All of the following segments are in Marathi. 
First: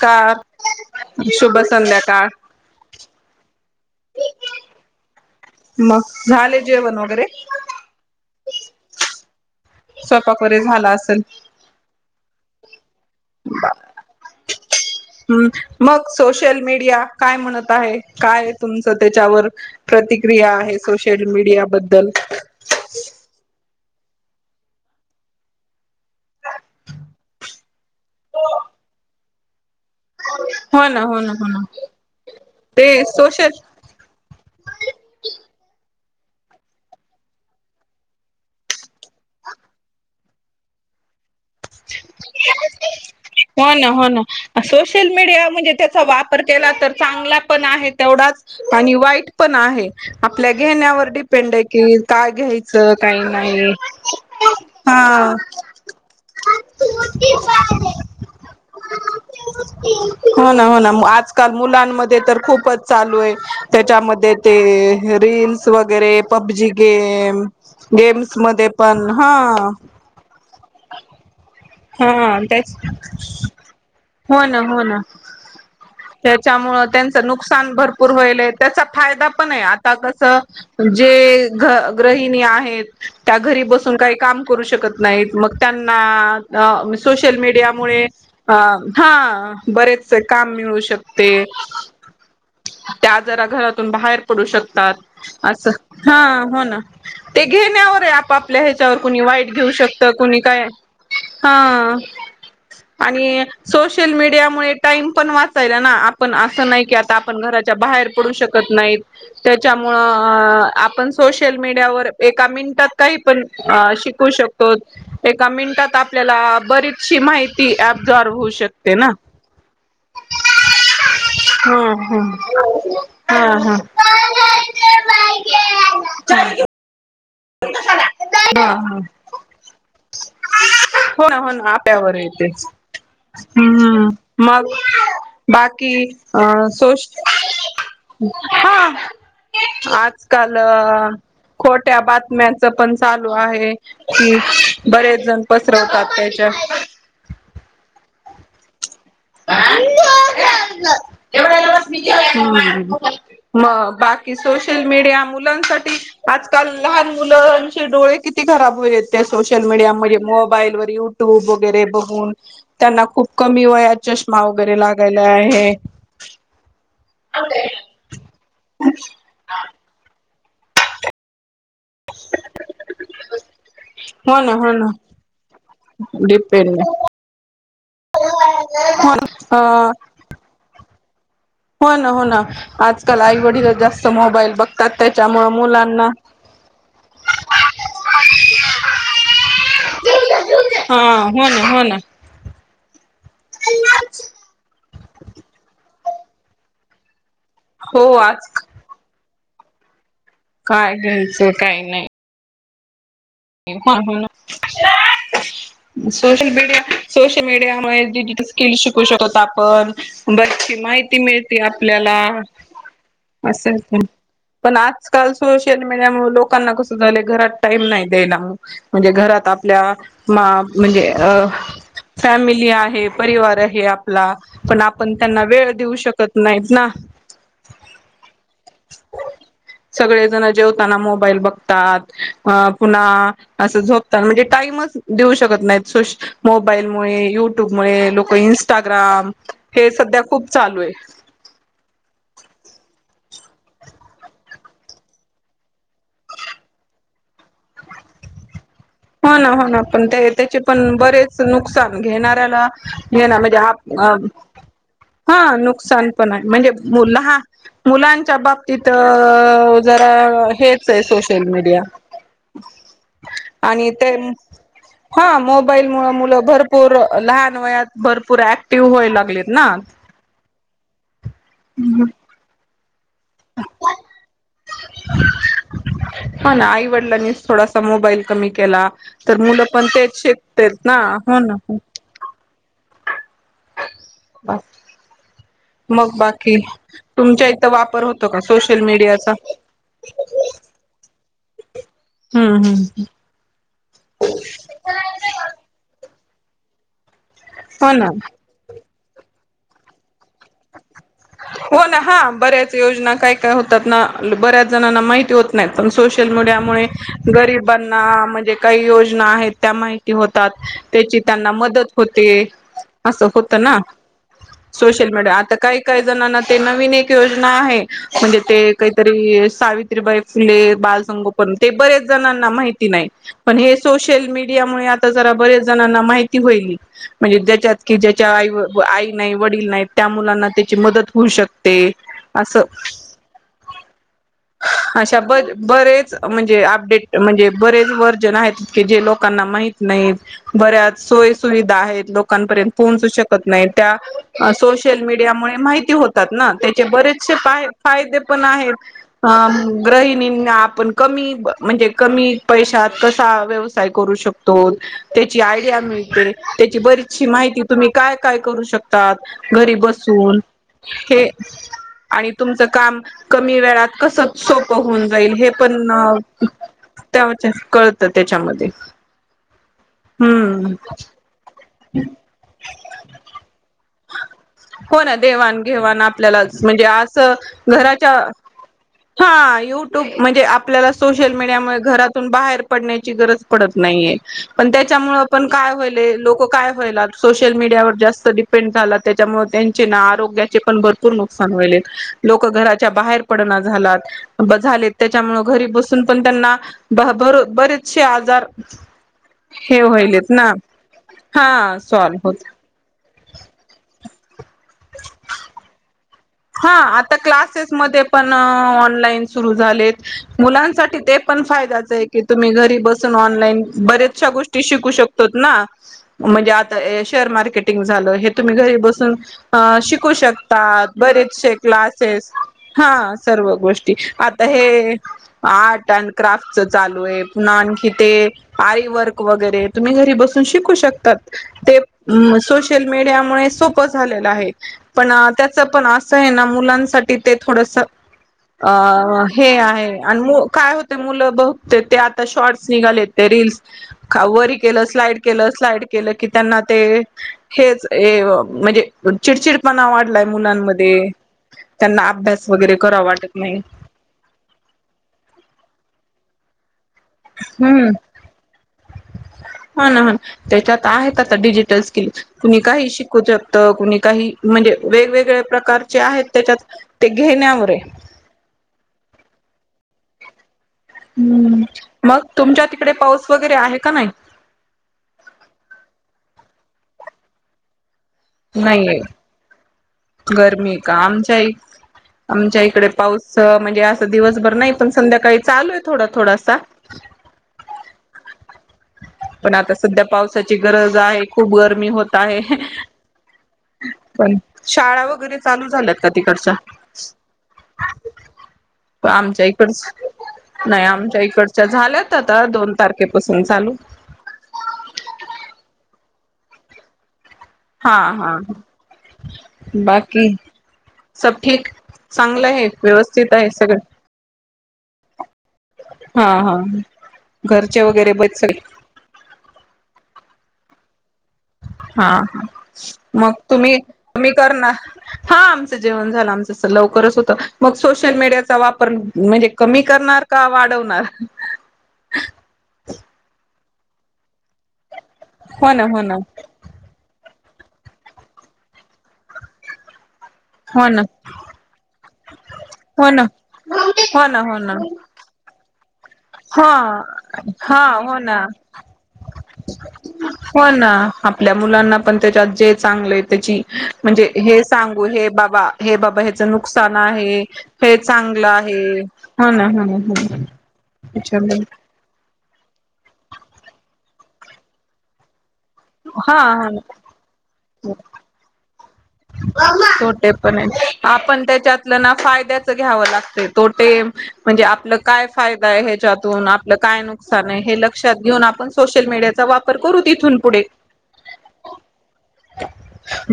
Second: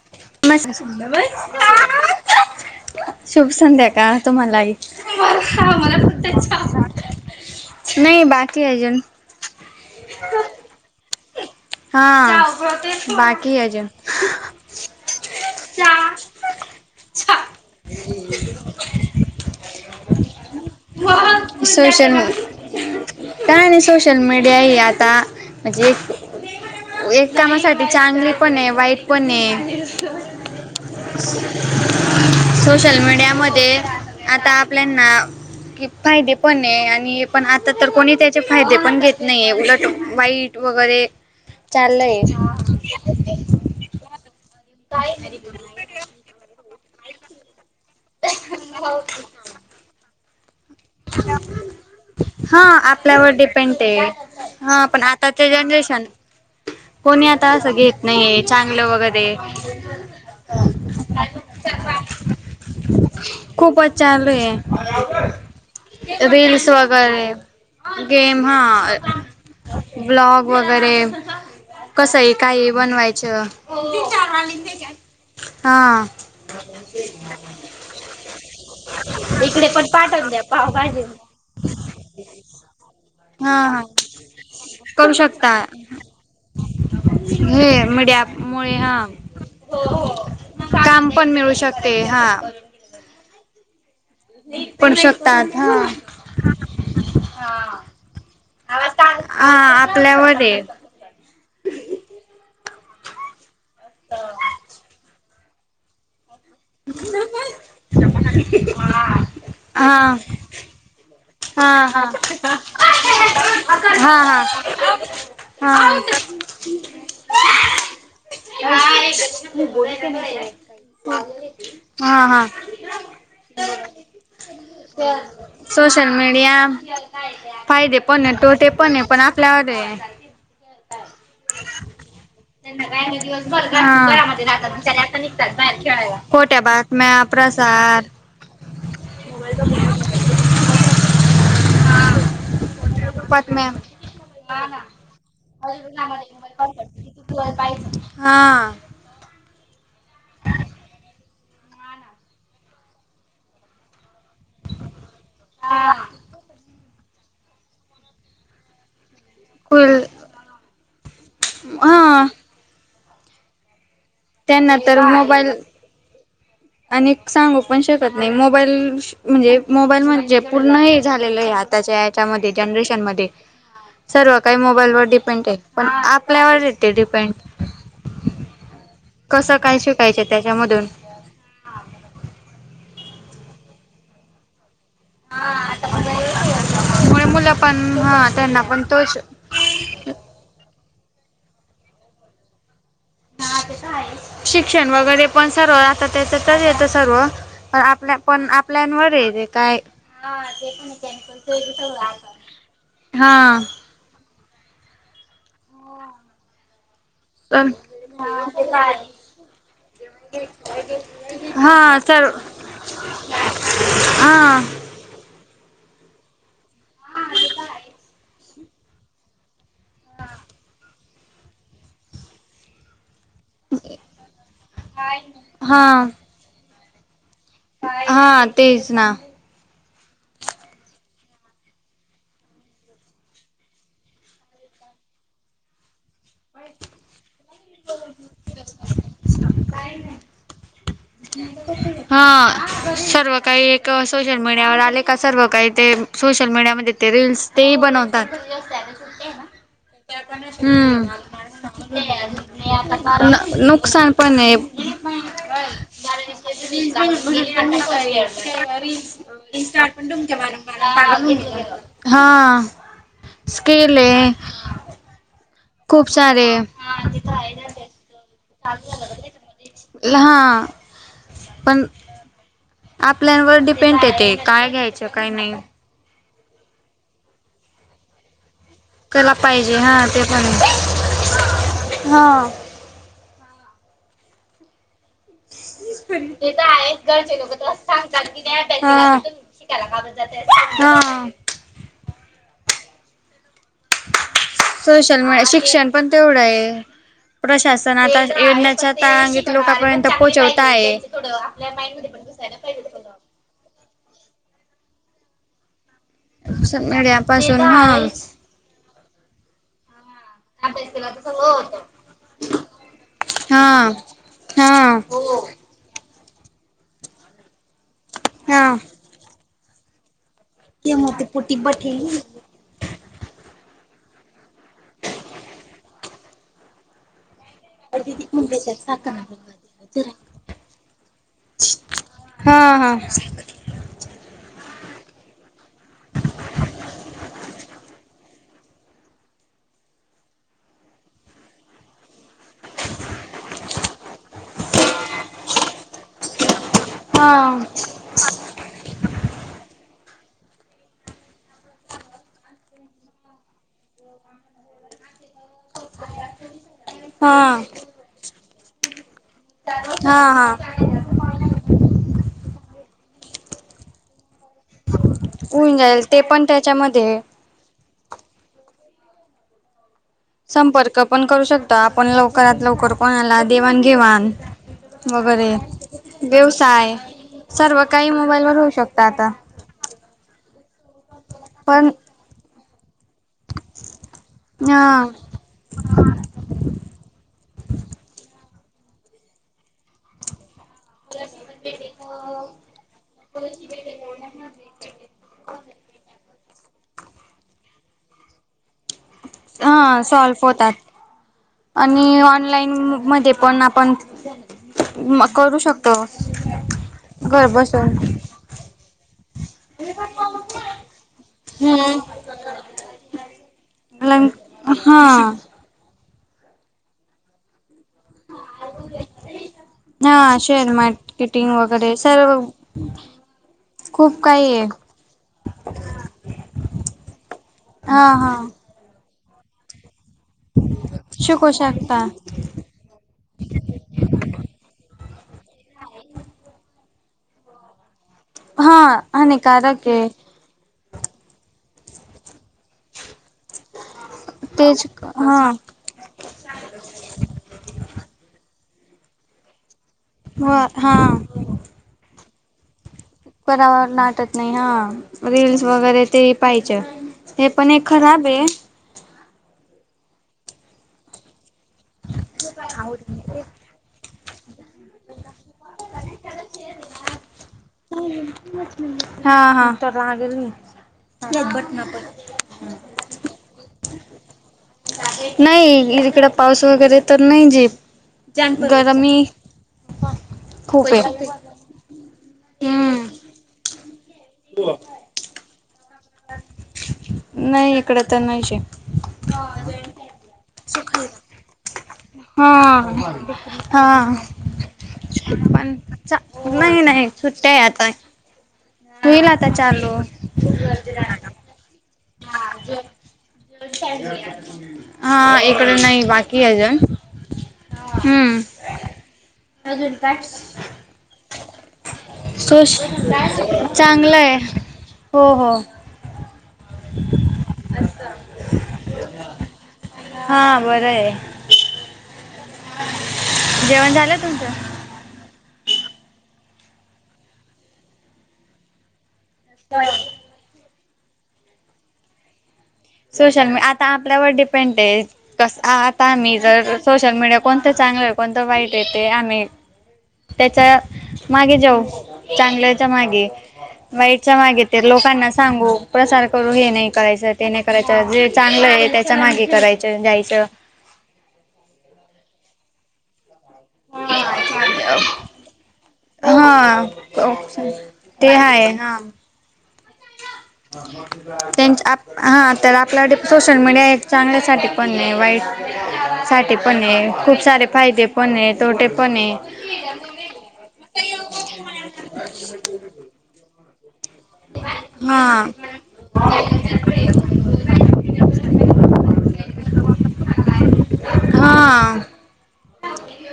कार मस्त शुभ संध्याकाळ शुभ संध्या का तुम्हाला ही आम्हला मग फक्त झाले जेवण मछ वगैरे नाही बाकी ये अजुन. स्वयपाक वैरे झाला असेल? हा बाकी अजुन [inaudible] हम मग सोशल मीडिया काय म्हणत आहे? काय तुमच त्याच्यावर प्रतिक्रिया आहे सोशल मीडिया बद्दल? कायी नयी सोशल मीडिया ही आता म्हणजे एक कामासाठी चांगली पण ये वाईट पण ये. हो ना हो ना हो ना सोशल मीडिया मदे आता आपल्याना कि फायदे पण ये आणि पण आता तर कोणी त्याचे फायदे पण घेत नायीये उलट वाईट वगरे चाललय हो ना हो ना, सोशल मीडिया म्हणजे त्याचा वापर केला तर चांगला पण आहे तेवढाच आणि वाईट पण आहे आपल्या घेण्यावर डिपेंड ये की काय हा घ्यायच काय आपल्यावर नायी डिपेंड आहे हा पण आताचे जनरेशन [unintelligible] कोणी आता असं घेत नायीये चांगल वगरे हो ना हो ना, आजकाल मुलांमध्ये तर खूपच चालू ये खूपच चालू त्याच्यामध्ये ते आहे रील्स वगरे रील्स पबजी वगैरे गेम, गेम्स गेम हा मदे पण हा ब्लॉग वगरे कसही हा काही तेच बनवायच त्याच्यामुळ त्यांच नुकसान भरपूर होयले त्याचा फायदा पण ये आता कस जे ग ग्रहिणी आहेत त्या हा घरी हा बसून कायी काम करू शकत नाहीत मग त्यांना अ सोशल हे मीडियामुळे मीडिया अ मुळे हा बरेचसे काम मिळू शकते ते हा त्या आ जरा घरातून बाहेर पडू पण शकतात, शकतात अस हा हा हो ना ते घेण्यावर ये आपल्या ह्याच्यावर कुणी हा वाईट घेऊ शकत आपल्यावर कुणी आहे काय हा आणि सोशल मीडियामुळे टाइम पण वाचायला ना पण असं नाही की आता आपण घराच्या बाहेर पडू शकत नाहीत हा त्याच्यामुळं अ आपण सोशल हा हा मीडियावर एका मिनटात काही पण हा शिकू हा शकतो एका मिनिटात हा का आपल्याला बरीचशी माहिती अब्सॉर्ब होऊ शकते ना. हा हा हा हा सोशल मीडिया फायदे पण आहे हा तोटे हा. पण आहे पण आपल्यावर आहे. हो ना हो ना आपल्यावर येतेच. हम्म. हा. मग बाकी अ खोट्या सोश बातम्या, प्रसार हा, आजकाल अ खोट्या बातम्या च पण चालू बातम्या आहे कि बरेच जण पसरवतात तश्या हा. [unintelligible] हम्म, मग बाकी सोशल मीडिया मुलांसाठी आजकाल लहान मुलंचे डोळे किती खराब होलेत. सोशल मीडिया कुल मधे मोबाईल वर युट्यूब वगैरे हा बघून त्यांना खूप कमी वयात चष्मा त्यांना वगैरे तर लागायला मोबाईल हे आणि एक सांगू पण शकत नाही मोबाईल म्हणजे मोबाईल म्हणजे पूर्ण हे झालेलय आ त्ताच्या याच्यामध्ये जनरेशन मध्ये. सर्व हो ना काही हो ना मोबाईलवर डिपेंड आहे पण आपल्यावर डिपेंड येते डिपेंड हो कसं काय अ शिकायचं त्याच्यामधून. हो ना हो ना आजकाल आईवडीलच जास्त मोबाईल बघ तात त्याच्यामुळं मुलांना मुळे मुलं पण हा त्यांना पण तोच हा, हो ना हो ना. शिक्षण वगैरे पण सर्व आता त्याच्यातच येत सर्व, पण हो आपल्या आज पण आपल्यांनवर रे काय काय घ्यायचं काय हा. हा हा ना, सोशल मीडिया सोशल तर मीडियामुळे डिजिटल स्किल शिकू शकत आपण बरीचशी माहि ती मिळते हा आपल्याला सर्व असं हा पण आ आजकाल सोशल मीडिया मुळ लोकांना कसं झालंय घरात टाईम नाही द्यायला म्हणजे घरात आप ल्या मा म्हणजे फॅमिली आहे परिवार हे आपला पण आपण त्यांना वेळ देऊ हा शकत नाहीत ना. हा तेच ना. सगळेजणं जेवताना मोबाईल बघतात अ पुन्हा असं झोपतानं म्हणजे टाईमच देऊ शकत नाही सोश मोबाईल मुळे, युट्यूबमुळे लोक इंस्टाग्राम हे सध्या खूप चालू आहे. हा सर्व काही एक सोशल मीडियावर आले का सर्व काही ते सोशल मीडियामध्ये ते रील्स तेही बनवतात. हो ना हो ना. पण ते त्याचे पण हम्म बरेच नुकसान घेणाऱ्याला घे ना न- म्हणजे नुकसान पण आहे आप हा नुकसान पण आहे म्हणजे मुलं हा मुलांच्या बाबतीत जरा हेच आहे सोशल मीडिया. हा आणि स्केल ते आहे. हा मोबाईल खूप मुळं मुलं सारे भरपूर लहान वयात भरपूर ऍक्टिव व्हायला लागलेत ना. हा पण आपल्यावर डिपेंड आहे ते, काय घ्यायचं काय नाही. हो ना आईवडिलांनीच थोडासा मोबाईल कमी केला कला तर मुलं पाहिजे पण हा तेच ते पण शिकतेत आहे. ना, हो ना. हा. [unintelligible] मग बाकी तुमच्या इथं वापर होतो का सोशल मीडियाचा हा. हा. हम्म हम् ह. [inaudible] सोशल मुळे शिक्षण पण तेवढं आहे. हो प्रशासन ना आता [unintelligible] [unintelligible] लोकांपर्यंत पोचवता आहे. हो ना हा बऱ्याच योजना काय काय होतात ना बऱ्याच जणांना माहिती होत नाहीत. पण सोशल मीडिया सोशल मुळे मीडिया पासून गरिबांना हा म्हणजे काही योजना आहेत त्या माहित होतात, त्याची त्यांना मदत होते, असं होत ना! हा हा सोशल मीडिया आता काय ते नवीन एक योजना आहे, म्हणजे ते हा काहीतरी सावित्रीबाई फुले बाल संगोपन, ते बरेच जणांना माहित ती नाही. पण हे सोशल मीडिया मुळे आता जरा बरेच जणांना माहिती होईल. म्हणजे ज्याच्यात कि ज्याच्या आई व आई नाही, वडील नाहीत त्या मुलांना ते त्याची मदत होऊ शकते, हा अस हा अशा बर बरेच म्हणजे अपडेट, म्हणजे बरेच वर्जन आहेत की जे लोकांना माहीत नाहीत बऱ्याच सोय सुविधा आहेत लोकांपर्यंत पोहचू शकत नाही, त्या सोशल मीडियामुळे माहिती होतात ना, त्याचे बरेचसे हा फाय फायदे पण आहेत. अ गृहिणींना आपण कमी म्हणजे कमी पैशात कसा व्यवसा साय करू शकतो त्याची आयडिया मिळते, त्याची भरीचशी माहिती हा तुम्ही काय काय करू शकतात घरी हा बसून? हा हे आणि तुमचं काम कमी वेळात कसं सोपं होऊन जाईल हे होऊन पण जाईल ते पण त्याच्यामध्ये त्यावाच्यात कळतं त्याच्यामध्ये. हम्म संपर्क पण करू शकतो आपण लवकरात लवकर कोणाला देवाण, घेवाण. हो ना देवाण, घेवाण आपल्यालाच म्हणजे असं सर्व घराच्या काही मोबाईलवर होऊ शकतं आता हा यू ट्यूब म्हणजे आपल्याला सोशल मीडियामुळे पण घरातून बाहेर पडण्याची गरज पडत नाहीये, पण हा त्याच्यामुळे पण काय होईले, लोक काय होयला, सोशल मीडियावर जास्त डीप पेंड झाला त्याच्यामुळे त्यांची ना आरोग्याचे पण भर पूर नुकसान होईले, लोक घराच्या बाहेर पडना झालात, झाले त्याच्यामुळ घरी बसून पण त्यांना बहा बरो बरेचसे आजार हे हा व्हायलेत सॉल्फ ना होतात, हा सॉल्व आणि होत ऑनलाईन मधे पण आपण करू शकतो. हा आता घर क्लासेस बसून मधे पण ऑनलाईन सुरू झालेत, मुलांसाठी ते पण फायदाच आहे की तुम्ही घरी बसून ऑनलाईन ऑनलाईन बरेचशा गोष्ट ष्टी शिकू हा शकतोत ना. म्हणजे आता ए शेअर मार्केटिंग झालं हे तुम्ही घरी बसून अ शिकू हा शेअर शकतात. मार्केटिंग बरेचशे वगैरे क्लासेस, सर्व हा सर्व गोष्टी खूप आता काही आहे हे आर्ट अँड क्राफ्टच चालू आहे. पुन्हा आणखी हा ते हा आरी वर्क वगैरे, तुम्ही घरी बसून शिकू शकतात शिकू ते शकता ऊ सोश सोशल मीडियामुळे सोपं झालेल आहे. पण त्याच पण असं आहे ना मुलांसाठी ते थोडस अ हा हे हानिकारक आहे. आणि मूळ काय होत मुलं बघ ते आता शॉर्ट्स निघाले ते रीलस वरी केलं तेच स्लाईड केलं हा स्लाइड, केले की त्यांना ते हेच म्हणजे चिडचिडपणा वाढला, व हा मुलांमध्ये त्यांना अभ्यास वगैरे करावा वाट, परावर लाटत नाही हा रीलस वगैरे ते पाहिजे, हे पण एक खराब आहे. हा ना ह त्याच्यात आहेत आता डिजिटल स्किल तुम्ही काही शिकू शकता, तर कुणी काही म्हणजे वेगवेगळे प्रकारचे आहेत त्याच्यात ते घेण्यावर आहे. हा हा तर लागेल ना, हम्म मग तुमच्या तिकडे पाऊस वगैरे आहे का नाही? नाही इकड पाऊस वगैरे तर नाही. जे नाहीये गरमी, गरमी खूप का, आहे आमच्या आमच्या इकडे हम्म पाऊस म्हणजे असं दिवसभर नाही पण, संध्याकाळी चालू आहे थोडा थोडासा, नाही इकडं तर नाही च, पण आता सध्या पावसाची गरज आहे खूप गरमी होत आहे, हा हा पण शाळा वगैरे चालू पण झाल्यात का तिकडच्या, नाही नाही सुट्ट्या आहे आता पण होईल आमच्या आता इकडच चालू नाही आम, आमच्या इकडच्या झाल्यात आता दोन तारखेपासून चालू, हा इकड नाही बाकी आहेजण, हा हा, अजून काय, बाकी सब ठीक चांगलं आहे व्यवस्थित आहे सगळं चांगलं आहे. हो हो, हा हा घरचे वगैरे बरे सगळे, हा बरं आहे, हा हा मग तुम्ही जेवण झालं तुम्ही तुमचं? कर ना, हा आमचं जेवण झालं आमचं अस लवकरच होतं मग सोशल मीडियाचा वापर, म्हणजे कमी करणार का वाढवणार? सोशल मी आता आपल्यावर डिपेंड आहे कस हो आ- ना हो आता ना मी, जर सोशल मीडिया कोणतं चांगलं आहे कोणतं वाईट आहे ते आम्ही, त्याच्या हो ना मागे जाऊ चांगल्याच्या हो ना मागे, हो वाईटच्या ना हो मागेे ना ते लोकांना सांगू प्रसार करू हे हा नाही करायचं ते नाही, हा करायचं हो जे ना चांगलं आहे त्याच्या मागे करायचं जायचं. पण आपल्या मुलांना पण त्याच्यात जे चांगलं आहे त्याची, म्हणजे हे सांगू हे बाबा हे बाबा ह्याच हा नुकसान आहे. हे ते चांगलं आहे हा ह ना होना, होना, त्यां हा तर आपल्या सोशल मीडिया एक चांगल्यासाठीही पण नाही वाईट, साठी हा पण आहे खूप सारे फायदे पण आहे तोटे पण आहे. तोटे पण आहे. आपण त्याच्यातलं ना फायद्याच घ्यावं लागतंय तोटे, म्हणजे आपलं काय हां फायदा आहे ह्याच्यातून आपलं काय नुक नुकसान हे लक्षात घेऊन आपण सोशल मीडियाचा वापर करू तिथून पुढे, हां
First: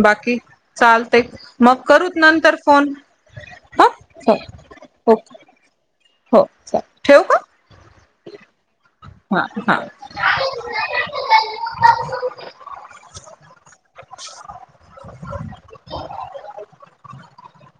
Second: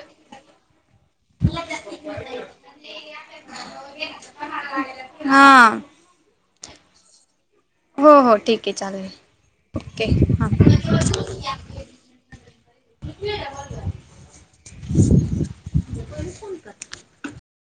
बाकी, चालतंय मग करू नंतर फोन ह हो, ओके, हां हो, चाल ठेवू का? हो हो ठीक चालेल, हा हा ओके. हां [unintelligible] [unintelligible]